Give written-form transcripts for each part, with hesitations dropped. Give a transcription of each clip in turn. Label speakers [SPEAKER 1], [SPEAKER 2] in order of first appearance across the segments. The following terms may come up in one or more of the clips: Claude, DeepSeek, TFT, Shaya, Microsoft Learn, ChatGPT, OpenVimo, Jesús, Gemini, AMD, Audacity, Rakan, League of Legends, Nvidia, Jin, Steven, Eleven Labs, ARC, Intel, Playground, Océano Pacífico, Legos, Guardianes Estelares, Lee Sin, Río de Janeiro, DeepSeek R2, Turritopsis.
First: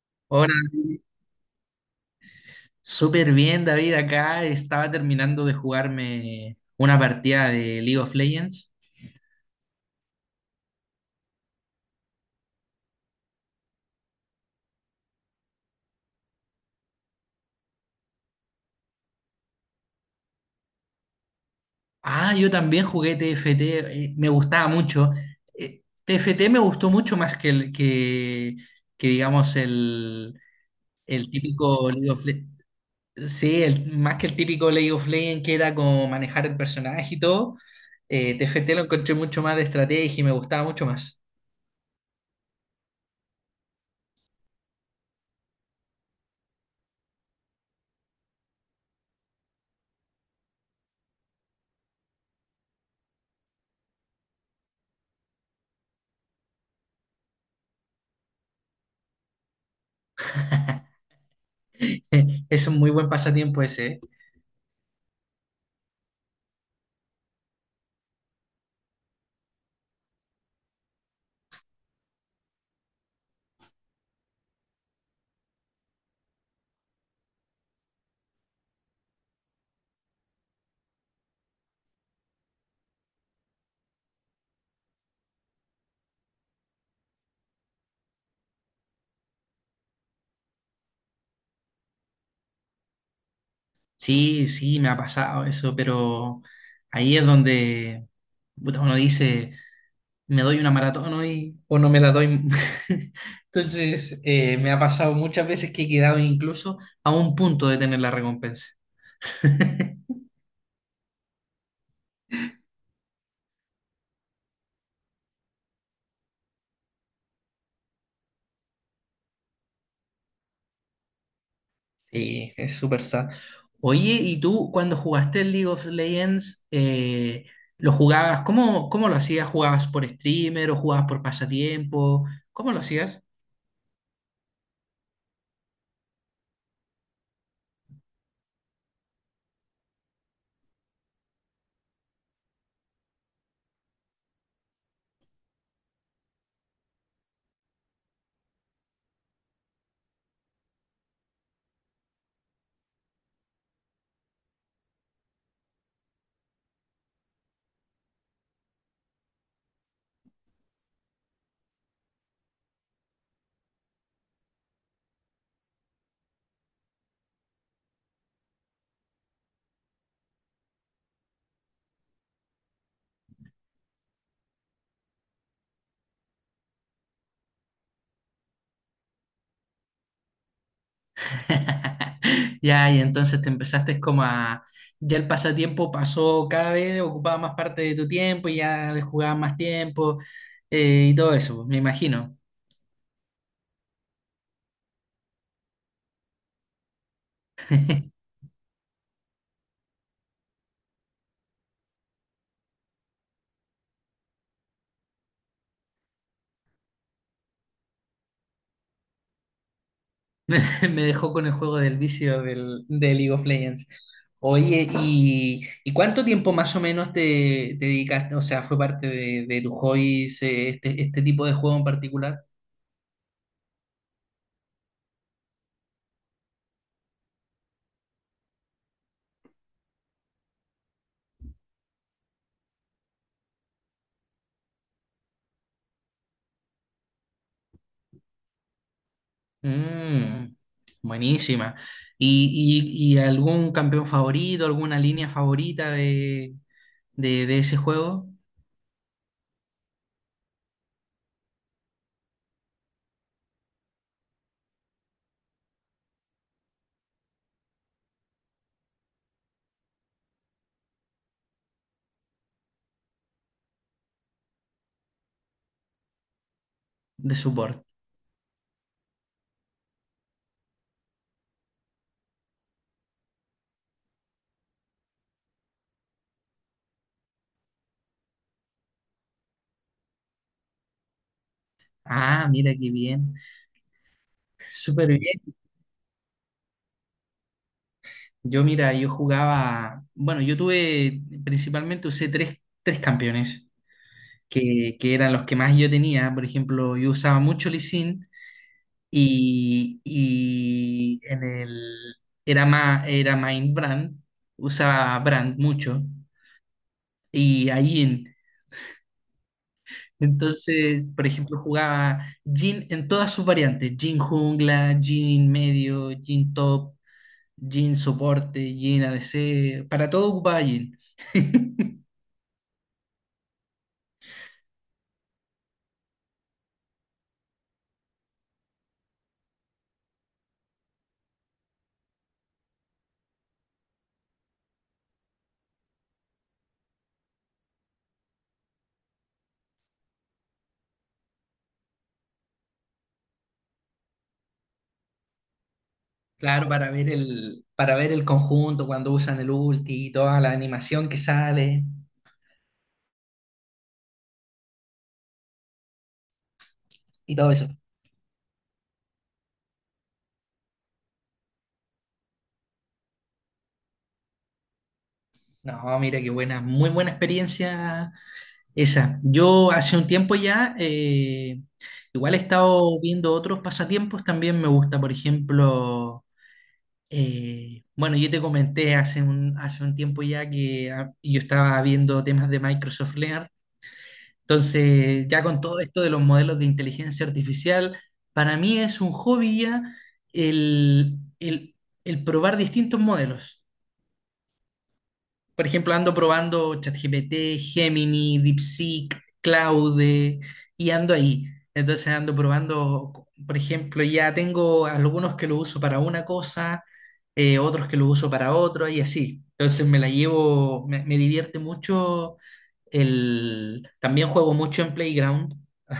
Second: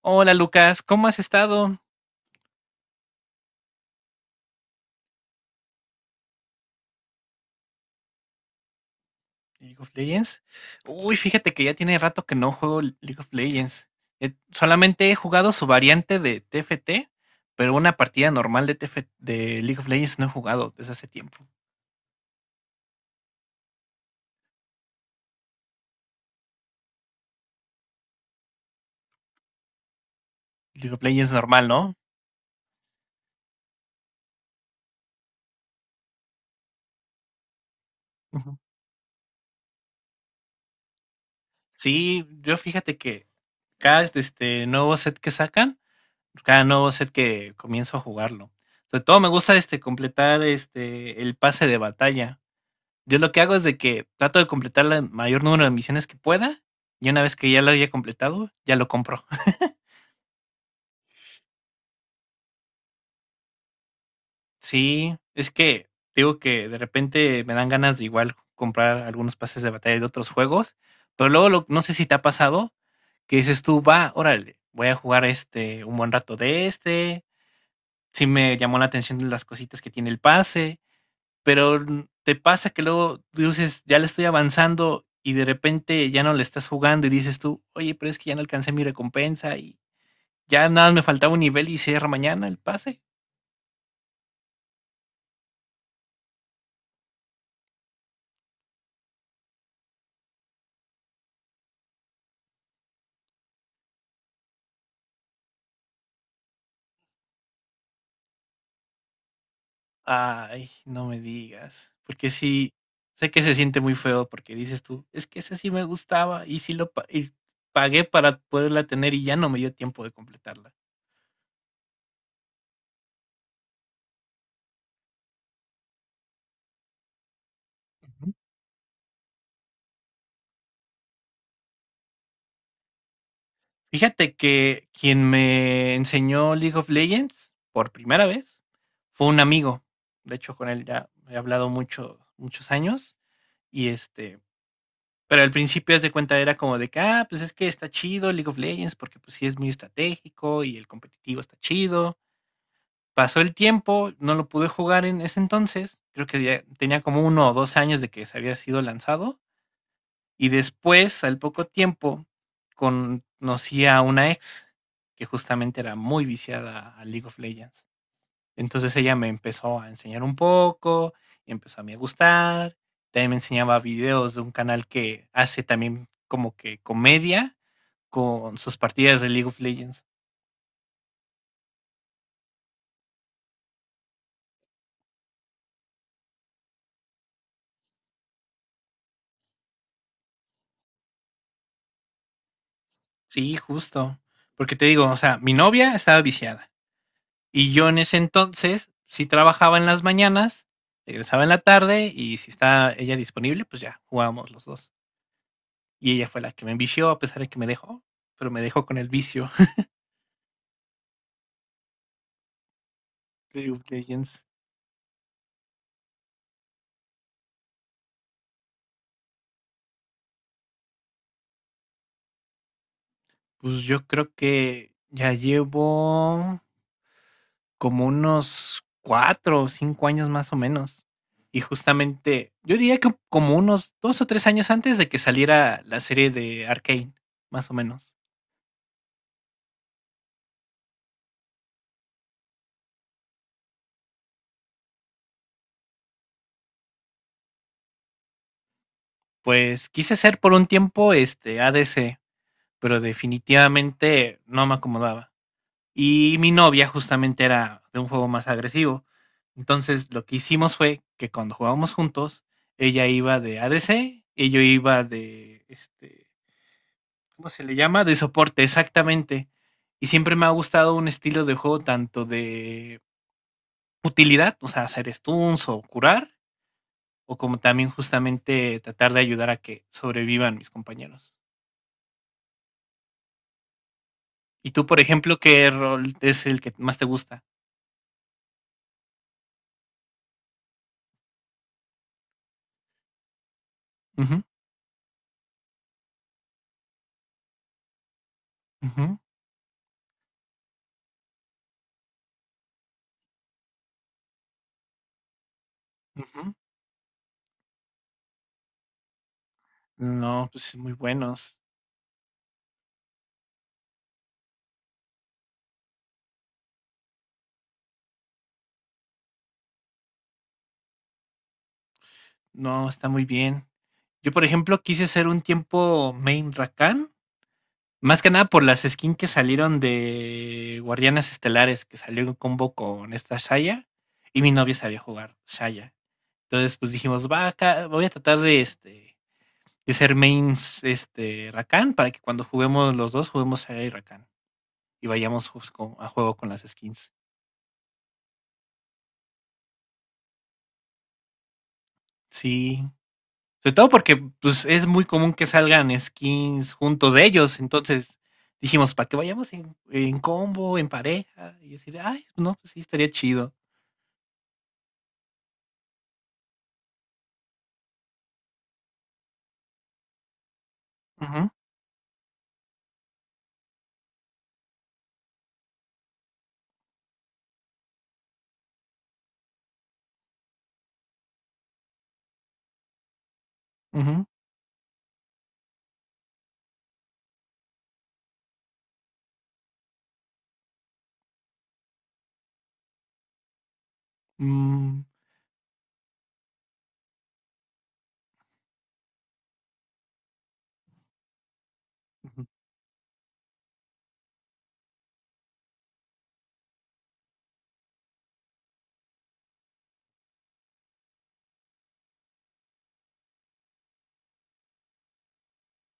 [SPEAKER 1] Hola
[SPEAKER 2] Hola,
[SPEAKER 1] Lucas, ¿cómo has estado?
[SPEAKER 2] súper bien David, acá estaba terminando de jugarme una partida de League of Legends.
[SPEAKER 1] League of Legends. Uy, fíjate que ya tiene rato que no juego League of Legends. Solamente he jugado su variante de TFT, pero una partida normal de TF de League of Legends no he jugado desde hace tiempo.
[SPEAKER 2] Ah, yo también jugué TFT, me gustaba mucho. TFT me gustó mucho más que digamos
[SPEAKER 1] League of
[SPEAKER 2] el
[SPEAKER 1] Legends normal,
[SPEAKER 2] típico
[SPEAKER 1] ¿no?
[SPEAKER 2] Sí, más que el típico League of Legends, que era como manejar el personaje y todo.
[SPEAKER 1] Ujú.
[SPEAKER 2] TFT lo encontré mucho más de estrategia y me gustaba mucho más.
[SPEAKER 1] Sí, yo fíjate que cada este nuevo set que sacan, cada nuevo set que comienzo a jugarlo. Sobre todo me gusta este completar este el pase de batalla. Yo lo que hago es de que trato de completar el mayor número de misiones que pueda y una vez que ya lo haya completado, ya lo compro.
[SPEAKER 2] Es un muy buen pasatiempo ese, ¿eh?
[SPEAKER 1] Sí, es que digo que de repente me dan ganas de igual comprar algunos pases de batalla de otros juegos, pero no sé si te ha pasado que dices tú, va, órale, voy a jugar este un buen rato de este, si me llamó la atención las cositas que tiene el pase pero te pasa que luego dices, ya le estoy avanzando y de repente ya no le estás jugando y dices tú, oye, pero es que ya no alcancé mi recompensa y ya nada más me faltaba un nivel y cierra mañana el pase.
[SPEAKER 2] Sí, sí, me ha pasado eso, pero ahí es donde puta, uno dice, me doy una maratón hoy o no me la doy. Entonces, me ha pasado muchas veces que he quedado incluso a un punto de tener la recompensa.
[SPEAKER 1] Ay, no me digas, porque sí, sé que se siente muy feo porque dices tú, es que ese sí me gustaba y y pagué para poderla tener y ya no me dio tiempo de completarla.
[SPEAKER 2] Sí, es súper sad. Oye, ¿y tú cuando jugaste el League of Legends, lo jugabas? ¿Cómo lo hacías? ¿Jugabas por streamer o jugabas por pasatiempo? ¿Cómo lo hacías?
[SPEAKER 1] Fíjate que quien me enseñó League of Legends por primera vez fue un amigo. De hecho, con él ya he hablado mucho, muchos años. Y este, pero al principio, haz de cuenta, era como de que, ah, pues es que está chido League of Legends porque pues sí es muy estratégico y el competitivo está chido. Pasó el tiempo, no lo pude jugar en ese entonces. Creo que ya tenía como uno o dos años de que se había sido lanzado y después, al poco tiempo, conocí a una ex que justamente era muy viciada a League of Legends. Entonces ella me empezó a enseñar un poco, y empezó a mí a gustar. También me enseñaba videos de un canal que hace también como que comedia con sus partidas de League of Legends.
[SPEAKER 2] Ya, y entonces te empezaste como ya el pasatiempo pasó cada vez, ocupaba más parte de tu tiempo y ya le jugaba más tiempo, y todo eso, me imagino.
[SPEAKER 1] Sí, justo. Porque te digo, o sea, mi novia estaba viciada. Y yo en ese entonces sí trabajaba en las mañanas, regresaba en la tarde y si está ella disponible, pues ya jugábamos los dos. Y ella fue la que me envició a pesar de que me dejó, pero me dejó con el vicio
[SPEAKER 2] Me dejó con el juego del vicio de League of
[SPEAKER 1] de League of
[SPEAKER 2] Legends.
[SPEAKER 1] Legends.
[SPEAKER 2] Oye, ¿y cuánto tiempo más o menos te dedicaste? O sea, ¿fue parte de tu hobby este, este tipo de juego en particular?
[SPEAKER 1] Pues yo creo que ya llevo como unos 4 o 5 años más o menos. Y justamente, yo diría que como unos 2 o 3 años antes de que saliera la serie de Arcane, más o menos.
[SPEAKER 2] Mm, buenísima. ¿Y algún campeón favorito, alguna línea favorita de ese juego
[SPEAKER 1] Pues quise ser por un tiempo este ADC, pero definitivamente no me acomodaba. Y mi novia justamente era de un juego más agresivo. Entonces lo que hicimos fue que cuando jugábamos juntos, ella iba de ADC y yo iba de, este,
[SPEAKER 2] de
[SPEAKER 1] ¿cómo se le
[SPEAKER 2] support?
[SPEAKER 1] llama? De soporte, exactamente. Y siempre me ha gustado un estilo de juego tanto de utilidad, o sea, hacer stuns o curar, o como también justamente tratar de ayudar a que sobrevivan mis compañeros.
[SPEAKER 2] Ah, mira qué bien.
[SPEAKER 1] ¿Y tú, por
[SPEAKER 2] Súper
[SPEAKER 1] ejemplo,
[SPEAKER 2] bien.
[SPEAKER 1] qué rol es el que más te gusta?
[SPEAKER 2] Yo, mira, yo jugaba, bueno, yo tuve, principalmente usé tres campeones, que eran los que más yo tenía. Por ejemplo, yo usaba mucho Lee Sin
[SPEAKER 1] Ujú,
[SPEAKER 2] y, y en el, era más, era Brand, usaba Brand mucho.
[SPEAKER 1] ujú.
[SPEAKER 2] Y a Jin.
[SPEAKER 1] No, pues sí, muy
[SPEAKER 2] Entonces, por ejemplo,
[SPEAKER 1] buenos.
[SPEAKER 2] jugaba Jin en todas sus variantes: Jin jungla, Jin medio, Jin top, Jin soporte, Jin ADC. Para todo ocupaba Jin.
[SPEAKER 1] No, está muy bien. Yo, por ejemplo, quise hacer un tiempo main Rakan, más que nada por las skins que salieron de Guardianes Estelares, que salió en combo con esta Shaya, y mi novia sabía jugar Shaya. Entonces, pues dijimos, va acá, voy a tratar de este de ser mains este Rakan para que cuando juguemos los dos, juguemos Shaya y Rakan y vayamos a juego con las
[SPEAKER 2] Claro, para
[SPEAKER 1] skins.
[SPEAKER 2] para ver el conjunto cuando usan el ulti y toda la animación que sale
[SPEAKER 1] Sí, sobre todo porque pues, es muy común que salgan skins juntos de
[SPEAKER 2] y todo
[SPEAKER 1] ellos.
[SPEAKER 2] eso.
[SPEAKER 1] Entonces dijimos, para que vayamos en combo, en pareja. Y yo así de, ay, no, pues sí, estaría chido.
[SPEAKER 2] No, mira qué buena, muy buena experiencia esa. Yo hace un tiempo ya,
[SPEAKER 1] Ujú,
[SPEAKER 2] igual he estado viendo otros pasatiempos, también me gusta, por ejemplo. Bueno, yo te comenté hace un tiempo ya que yo estaba viendo temas de Microsoft Learn.
[SPEAKER 1] ujú,
[SPEAKER 2] Entonces, ya con todo esto de los modelos de inteligencia artificial, para mí es un hobby ya el, el- el probar distintos modelos.
[SPEAKER 1] mm,
[SPEAKER 2] Por ejemplo, ando probando ChatGPT, Gemini, DeepSeek, Claude y ando ahí. Entonces ando
[SPEAKER 1] ujú,
[SPEAKER 2] probando, por ejemplo, ya tengo algunos que lo uso para una cosa, otros que lo uso para otra y así. Entonces me la llevo, me divierte mucho el... También juego mucho en Playground.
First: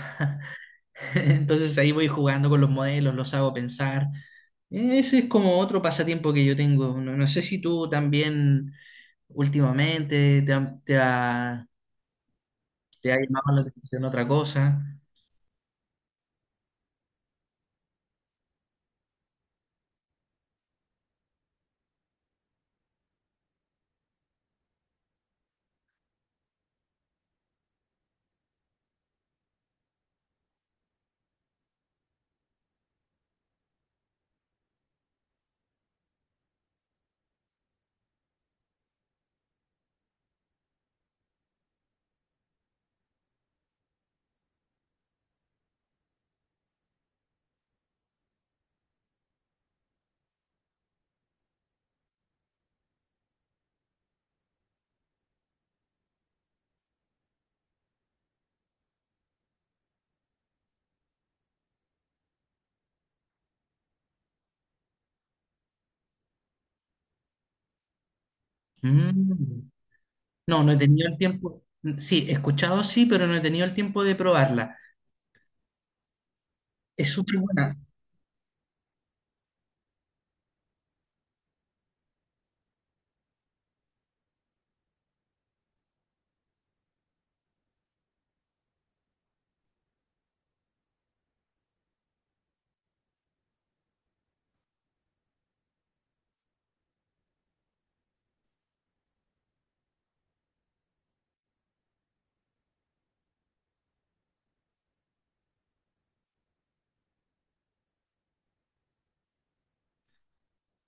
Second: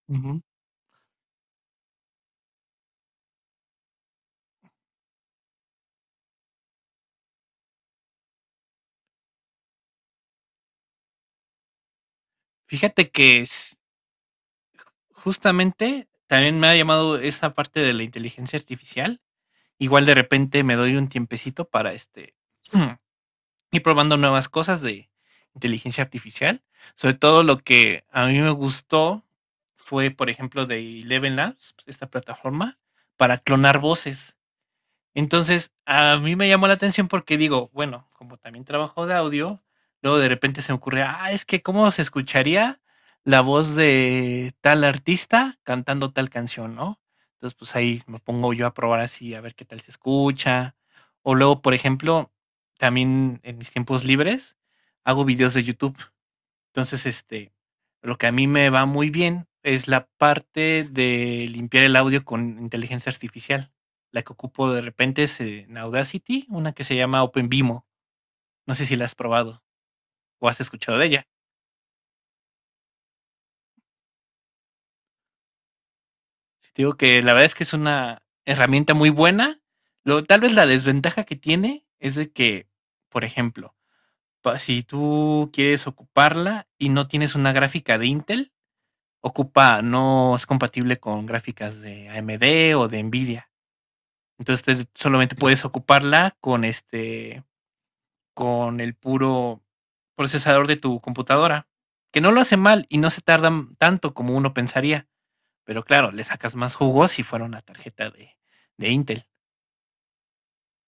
[SPEAKER 1] ujú.
[SPEAKER 2] Entonces ahí voy jugando con los modelos, los hago pensar. Ese es como otro pasatiempo que yo tengo. No, no sé si tú también últimamente
[SPEAKER 1] Fíjate
[SPEAKER 2] te ha
[SPEAKER 1] que
[SPEAKER 2] llamado la
[SPEAKER 1] es-
[SPEAKER 2] atención otra cosa.
[SPEAKER 1] Justamente también me ha llamado esa parte de la inteligencia artificial. Igual de repente me doy un tiempecito para este y probando nuevas cosas de inteligencia artificial. Sobre todo lo que a mí me gustó fue, por ejemplo, de Eleven Labs, esta plataforma, para clonar voces. Entonces, a mí me llamó la atención porque digo, bueno, como también trabajo de audio, luego de repente se me ocurre, ah, es que cómo se escucharía la voz de tal artista cantando tal canción, ¿no? Entonces, pues ahí me pongo yo a probar así, a ver qué tal se escucha. O luego, por ejemplo, también en mis tiempos libres hago videos de YouTube. Entonces, este, lo que a mí me va muy bien es la parte de limpiar el audio con inteligencia artificial. La que ocupo de repente es en Audacity, una que se llama OpenVimo. No sé si la has
[SPEAKER 2] Mm.
[SPEAKER 1] probado o has
[SPEAKER 2] No, no he
[SPEAKER 1] escuchado de
[SPEAKER 2] tenido el
[SPEAKER 1] ella.
[SPEAKER 2] tiempo. Sí, he escuchado sí, pero no he tenido el tiempo de probarla.
[SPEAKER 1] Te digo
[SPEAKER 2] Es
[SPEAKER 1] que la
[SPEAKER 2] súper
[SPEAKER 1] verdad es que es
[SPEAKER 2] buena.
[SPEAKER 1] una herramienta muy buena. Lo, tal vez la desventaja que tiene es de que, por ejemplo, si tú quieres ocuparla y no tienes una gráfica de Intel, ocupa, no es compatible con gráficas de AMD o de Nvidia. Entonces solamente puedes ocuparla con este con el puro procesador de tu computadora, que no lo hace mal y no se tarda tanto como uno pensaría, pero claro, le sacas más jugo si fuera una tarjeta de Intel.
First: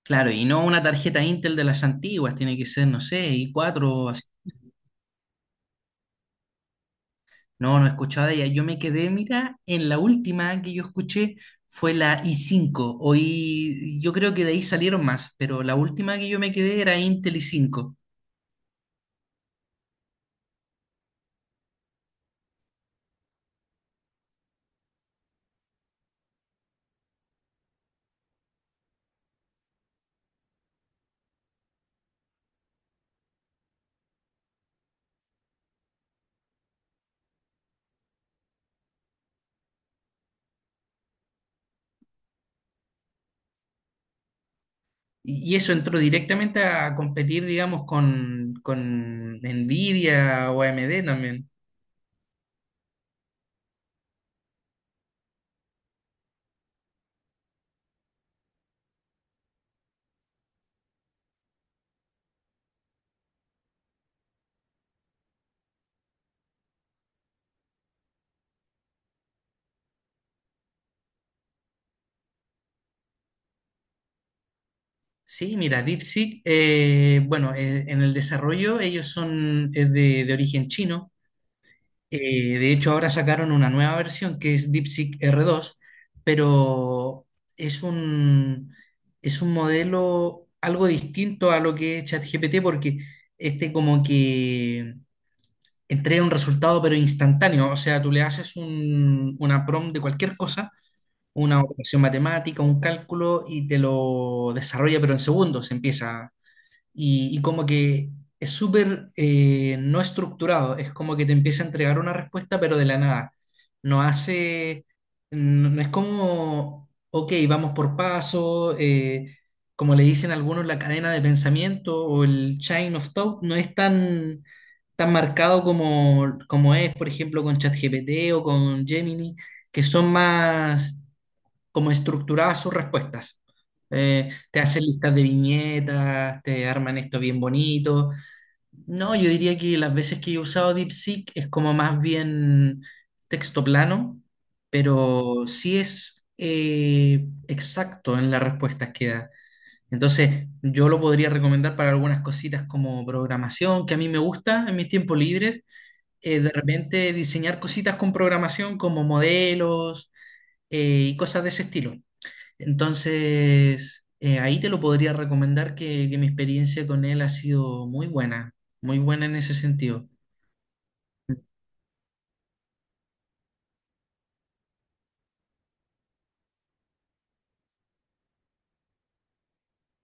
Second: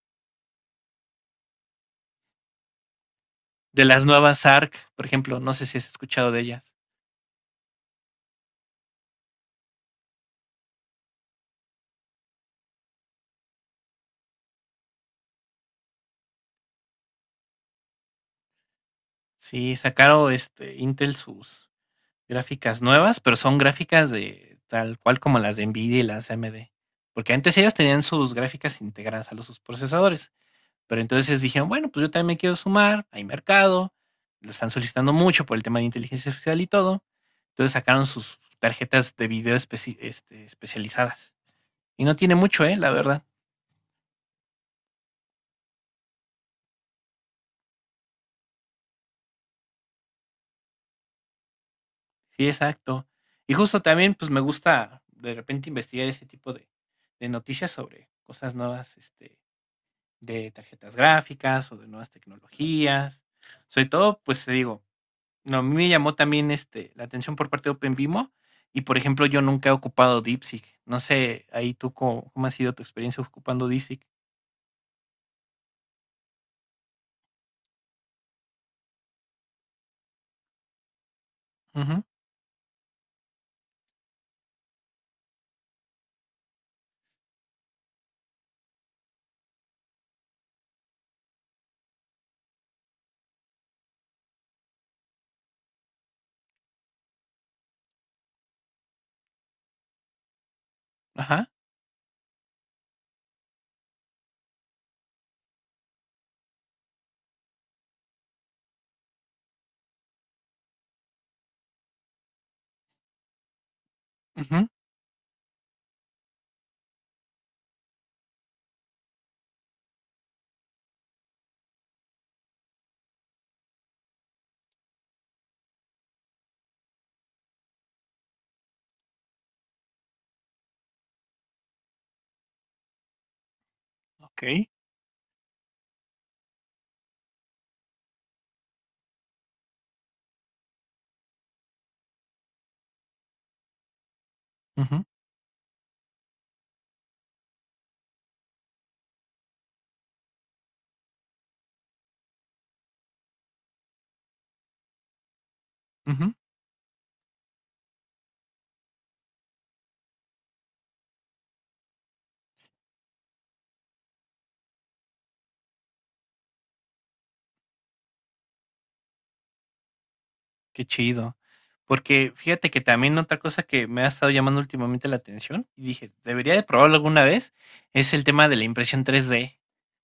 [SPEAKER 2] Claro, y no una tarjeta Intel de las antiguas, tiene que ser, no sé,
[SPEAKER 1] De las
[SPEAKER 2] i4, así.
[SPEAKER 1] nuevas ARC, por ejemplo, no sé si has escuchado de ellas.
[SPEAKER 2] No, no he escuchado de ella. Yo me quedé, mira, en la última que yo escuché fue la I5. Hoy yo creo que de ahí salieron más, pero la última que yo me quedé era Intel I5.
[SPEAKER 1] Sí, sacaron este Intel sus gráficas nuevas, pero son gráficas de tal cual como las de Nvidia y las AMD, porque antes ellos tenían sus gráficas integradas a los sus procesadores. Pero entonces dijeron, bueno, pues yo también me quiero sumar, hay mercado, lo están solicitando mucho por el tema de inteligencia artificial y todo. Entonces sacaron sus tarjetas de video este, especializadas. Y no tiene mucho, ¿eh? La verdad.
[SPEAKER 2] Y eso entró directamente a competir, digamos, con Nvidia o AMD también.
[SPEAKER 1] Sí, exacto. Y justo también, pues me gusta de repente investigar ese tipo de noticias sobre cosas nuevas, este, de tarjetas gráficas o de nuevas tecnologías. Sobre todo, pues te digo, no, a mí me llamó también, este, la atención por parte de OpenVimo y, por ejemplo, yo nunca he ocupado DeepSeek. No sé, ahí tú cómo, cómo ha sido tu experiencia ocupando DeepSeek.
[SPEAKER 2] Sí, mira, DeepSeek, bueno, en el desarrollo ellos son de origen chino.
[SPEAKER 1] Ujú,
[SPEAKER 2] De hecho, ahora sacaron una nueva versión que es DeepSeek R2, pero es un, es un modelo algo distinto a lo que es ChatGPT, porque este como que entrega un resultado pero instantáneo. O sea, tú le haces una prompt de cualquier cosa,
[SPEAKER 1] ajá,
[SPEAKER 2] una operación matemática, un cálculo y te lo desarrolla pero en segundos. Empieza y como que es súper no estructurado, es como que te empieza a entregar una respuesta pero de la nada. No
[SPEAKER 1] ujú,
[SPEAKER 2] hace, no, no es como, ok, vamos por paso, como le dicen algunos, la cadena de pensamiento o el chain of thought, no es tan marcado como, como es, por ejemplo, con ChatGPT o con Gemini, que son más como estructuradas sus respuestas. Te
[SPEAKER 1] okey,
[SPEAKER 2] hacen listas de viñetas, te arman esto bien bonito. No, yo diría que las veces que he usado DeepSeek es como más bien texto plano,
[SPEAKER 1] ujú,
[SPEAKER 2] pero sí es exacto en las respuestas que da. Entonces, yo lo podría recomendar para algunas cositas como programación, que a mí me gusta en mis tiempos libres.
[SPEAKER 1] ujú.
[SPEAKER 2] De repente diseñar cositas con programación como modelos, y cosas de ese estilo. Entonces, ahí te lo podría recomendar, que mi experiencia con él ha sido muy buena en ese sentido.
[SPEAKER 1] Qué chido. Porque fíjate que también otra cosa que me ha estado llamando últimamente la atención y dije, debería de probarlo alguna vez, es el tema de la impresión 3D.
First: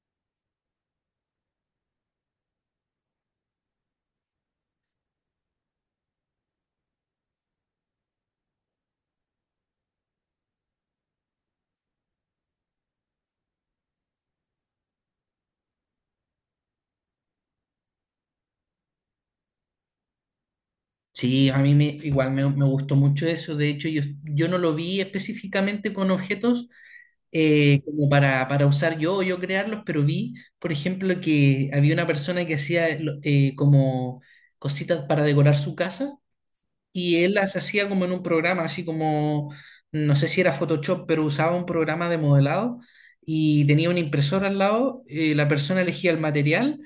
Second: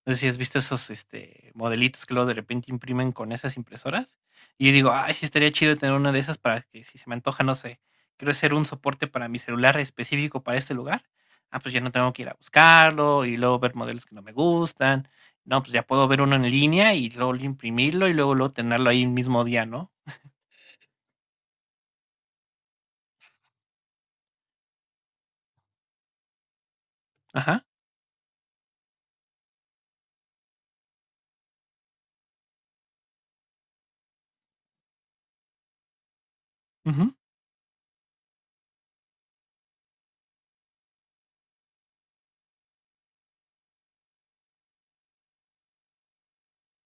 [SPEAKER 1] No sé si has visto esos este, modelitos que luego de repente imprimen con esas impresoras. Y yo digo, ay, sí estaría chido tener una de esas para que si se me antoja, no sé, quiero hacer un soporte para mi celular específico para este lugar. Ah, pues ya no tengo que ir a buscarlo y luego ver modelos que no me gustan. No, pues ya puedo ver uno en línea y luego imprimirlo y luego, luego tenerlo ahí el mismo día, ¿no?
[SPEAKER 2] Sí, a mí me gustó mucho eso. De hecho, yo no lo vi específicamente con objetos,
[SPEAKER 1] Ajá.
[SPEAKER 2] como para usar yo o yo crearlos, pero vi, por ejemplo, que había una persona que hacía como cositas para decorar su casa,
[SPEAKER 1] Ujú.
[SPEAKER 2] y él las hacía como en un programa, así como, no sé si era Photoshop, pero usaba un programa de modelado y tenía una impresora al lado, la persona elegía el material,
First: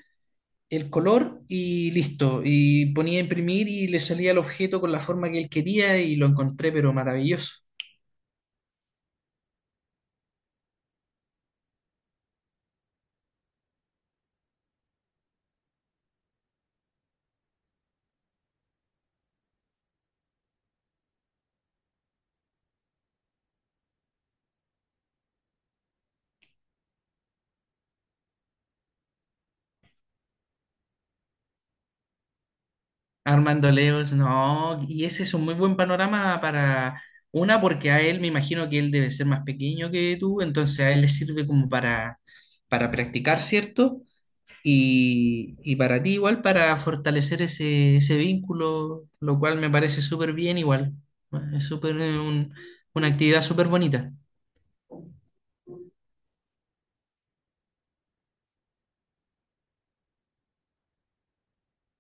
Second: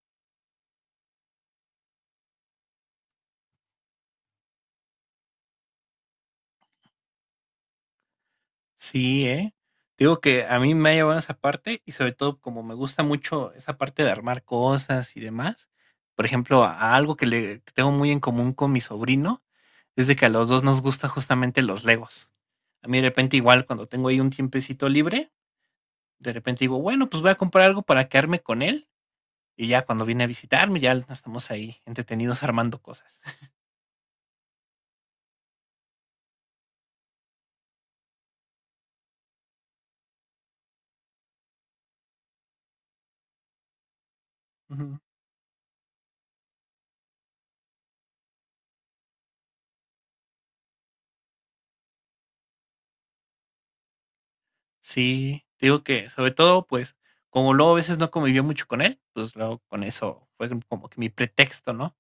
[SPEAKER 2] el color y listo, y ponía a imprimir y le salía el objeto con la forma que él quería, y lo encontré pero maravilloso.
[SPEAKER 1] Sí, ¿eh? Digo que a mí me ha llevado esa parte y sobre todo como me gusta mucho esa parte de armar cosas y demás. Por ejemplo, a algo que le que tengo muy en común con mi sobrino es de que a los dos nos gusta justamente los Legos. A mí de repente igual cuando tengo ahí un tiempecito libre, de repente digo, bueno, pues voy a comprar algo para quedarme con él y ya cuando viene a visitarme ya estamos ahí entretenidos armando cosas.
[SPEAKER 2] Armando Leos, no, y ese es un muy buen panorama para... Una, porque a él me imagino que él debe ser más pequeño que tú, entonces a él le sirve como para practicar, ¿cierto? Y para ti igual, para fortalecer ese vínculo, lo cual me parece súper bien igual. Es súper una actividad súper bonita.
[SPEAKER 1] Sí, te digo que sobre todo, pues, como luego a veces no convivía mucho con él, pues luego con eso fue como que mi pretexto, ¿no?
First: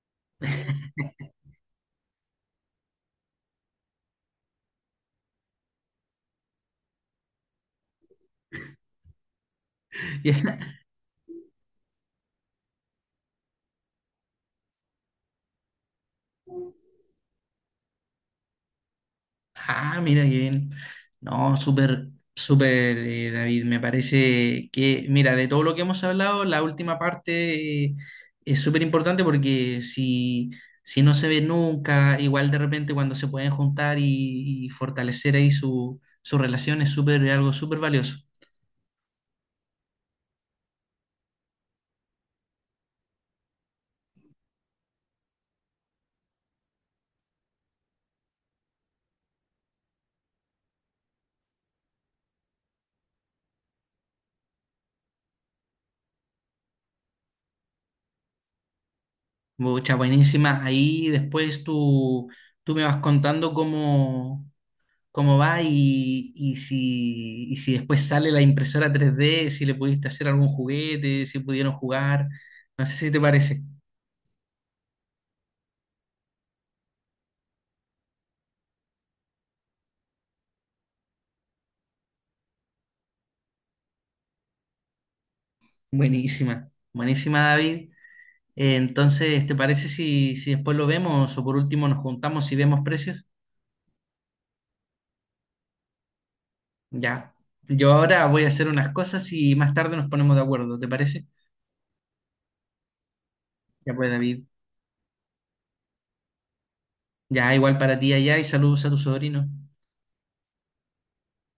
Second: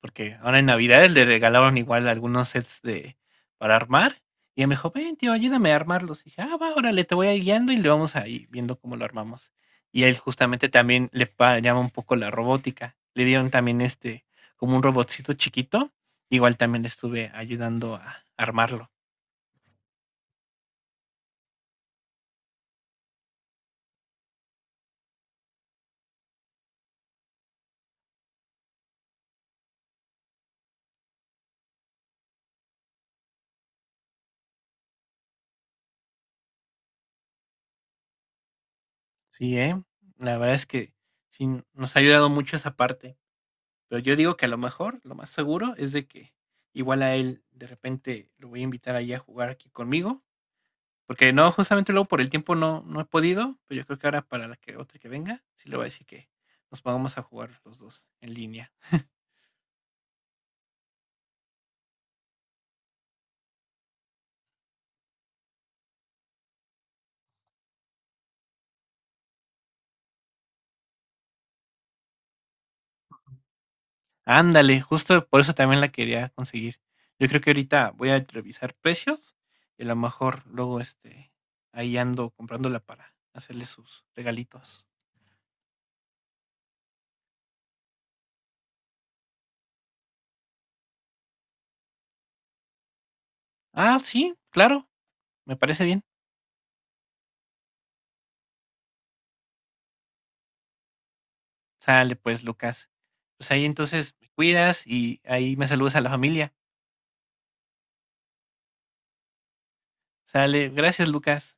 [SPEAKER 1] Porque ahora en Navidades le regalaron igual algunos sets de para armar y él me dijo, ven, tío, ayúdame a armarlos. Y dije, ah, va, órale, te voy a ir guiando y le vamos ahí viendo cómo lo armamos. Y él
[SPEAKER 2] Ya.
[SPEAKER 1] justamente también llama un poco la robótica. Le dieron también este, como un robotcito chiquito. Igual también le estuve ayudando a armarlo.
[SPEAKER 2] Ah, mira qué bien. No, súper, David. Me parece que, mira, de todo lo que hemos hablado, la última parte, es súper importante porque si no se ve nunca, igual de repente cuando se pueden juntar y fortalecer ahí su relación, es súper, algo súper valioso.
[SPEAKER 1] Sí, ¿eh? La verdad es que sí nos ha ayudado mucho esa parte, pero yo digo que a lo mejor, lo más seguro es de que igual a él de repente lo voy a invitar ahí a jugar aquí conmigo, porque no, justamente luego por el tiempo no, no he podido, pero yo creo que ahora para la que otra que venga, sí le voy a decir que nos pongamos a jugar los dos en línea.
[SPEAKER 2] Muchas buenísimas. Ahí después tú me vas contando cómo, cómo va y si después sale la impresora 3D, si le pudiste hacer algún juguete, si pudieron jugar. No sé si te parece.
[SPEAKER 1] Ándale, justo por eso también la quería conseguir. Yo creo que ahorita voy a revisar precios y a lo mejor luego este ahí ando comprándola para hacerle sus regalitos.
[SPEAKER 2] Buenísima. Buenísima, David. Entonces, ¿te parece si, si después lo vemos o por último nos juntamos y vemos precios?
[SPEAKER 1] Ah, sí, claro, me parece bien.
[SPEAKER 2] Ya. Yo ahora voy a hacer unas cosas y más tarde nos ponemos de acuerdo, ¿te parece?
[SPEAKER 1] Sale pues, Lucas. Pues ahí
[SPEAKER 2] Ya pues,
[SPEAKER 1] entonces me
[SPEAKER 2] David.
[SPEAKER 1] cuidas y ahí me saludas a la familia.
[SPEAKER 2] Ya, igual para ti allá y saludos a tu sobrino.
[SPEAKER 1] Sale, gracias, Lucas.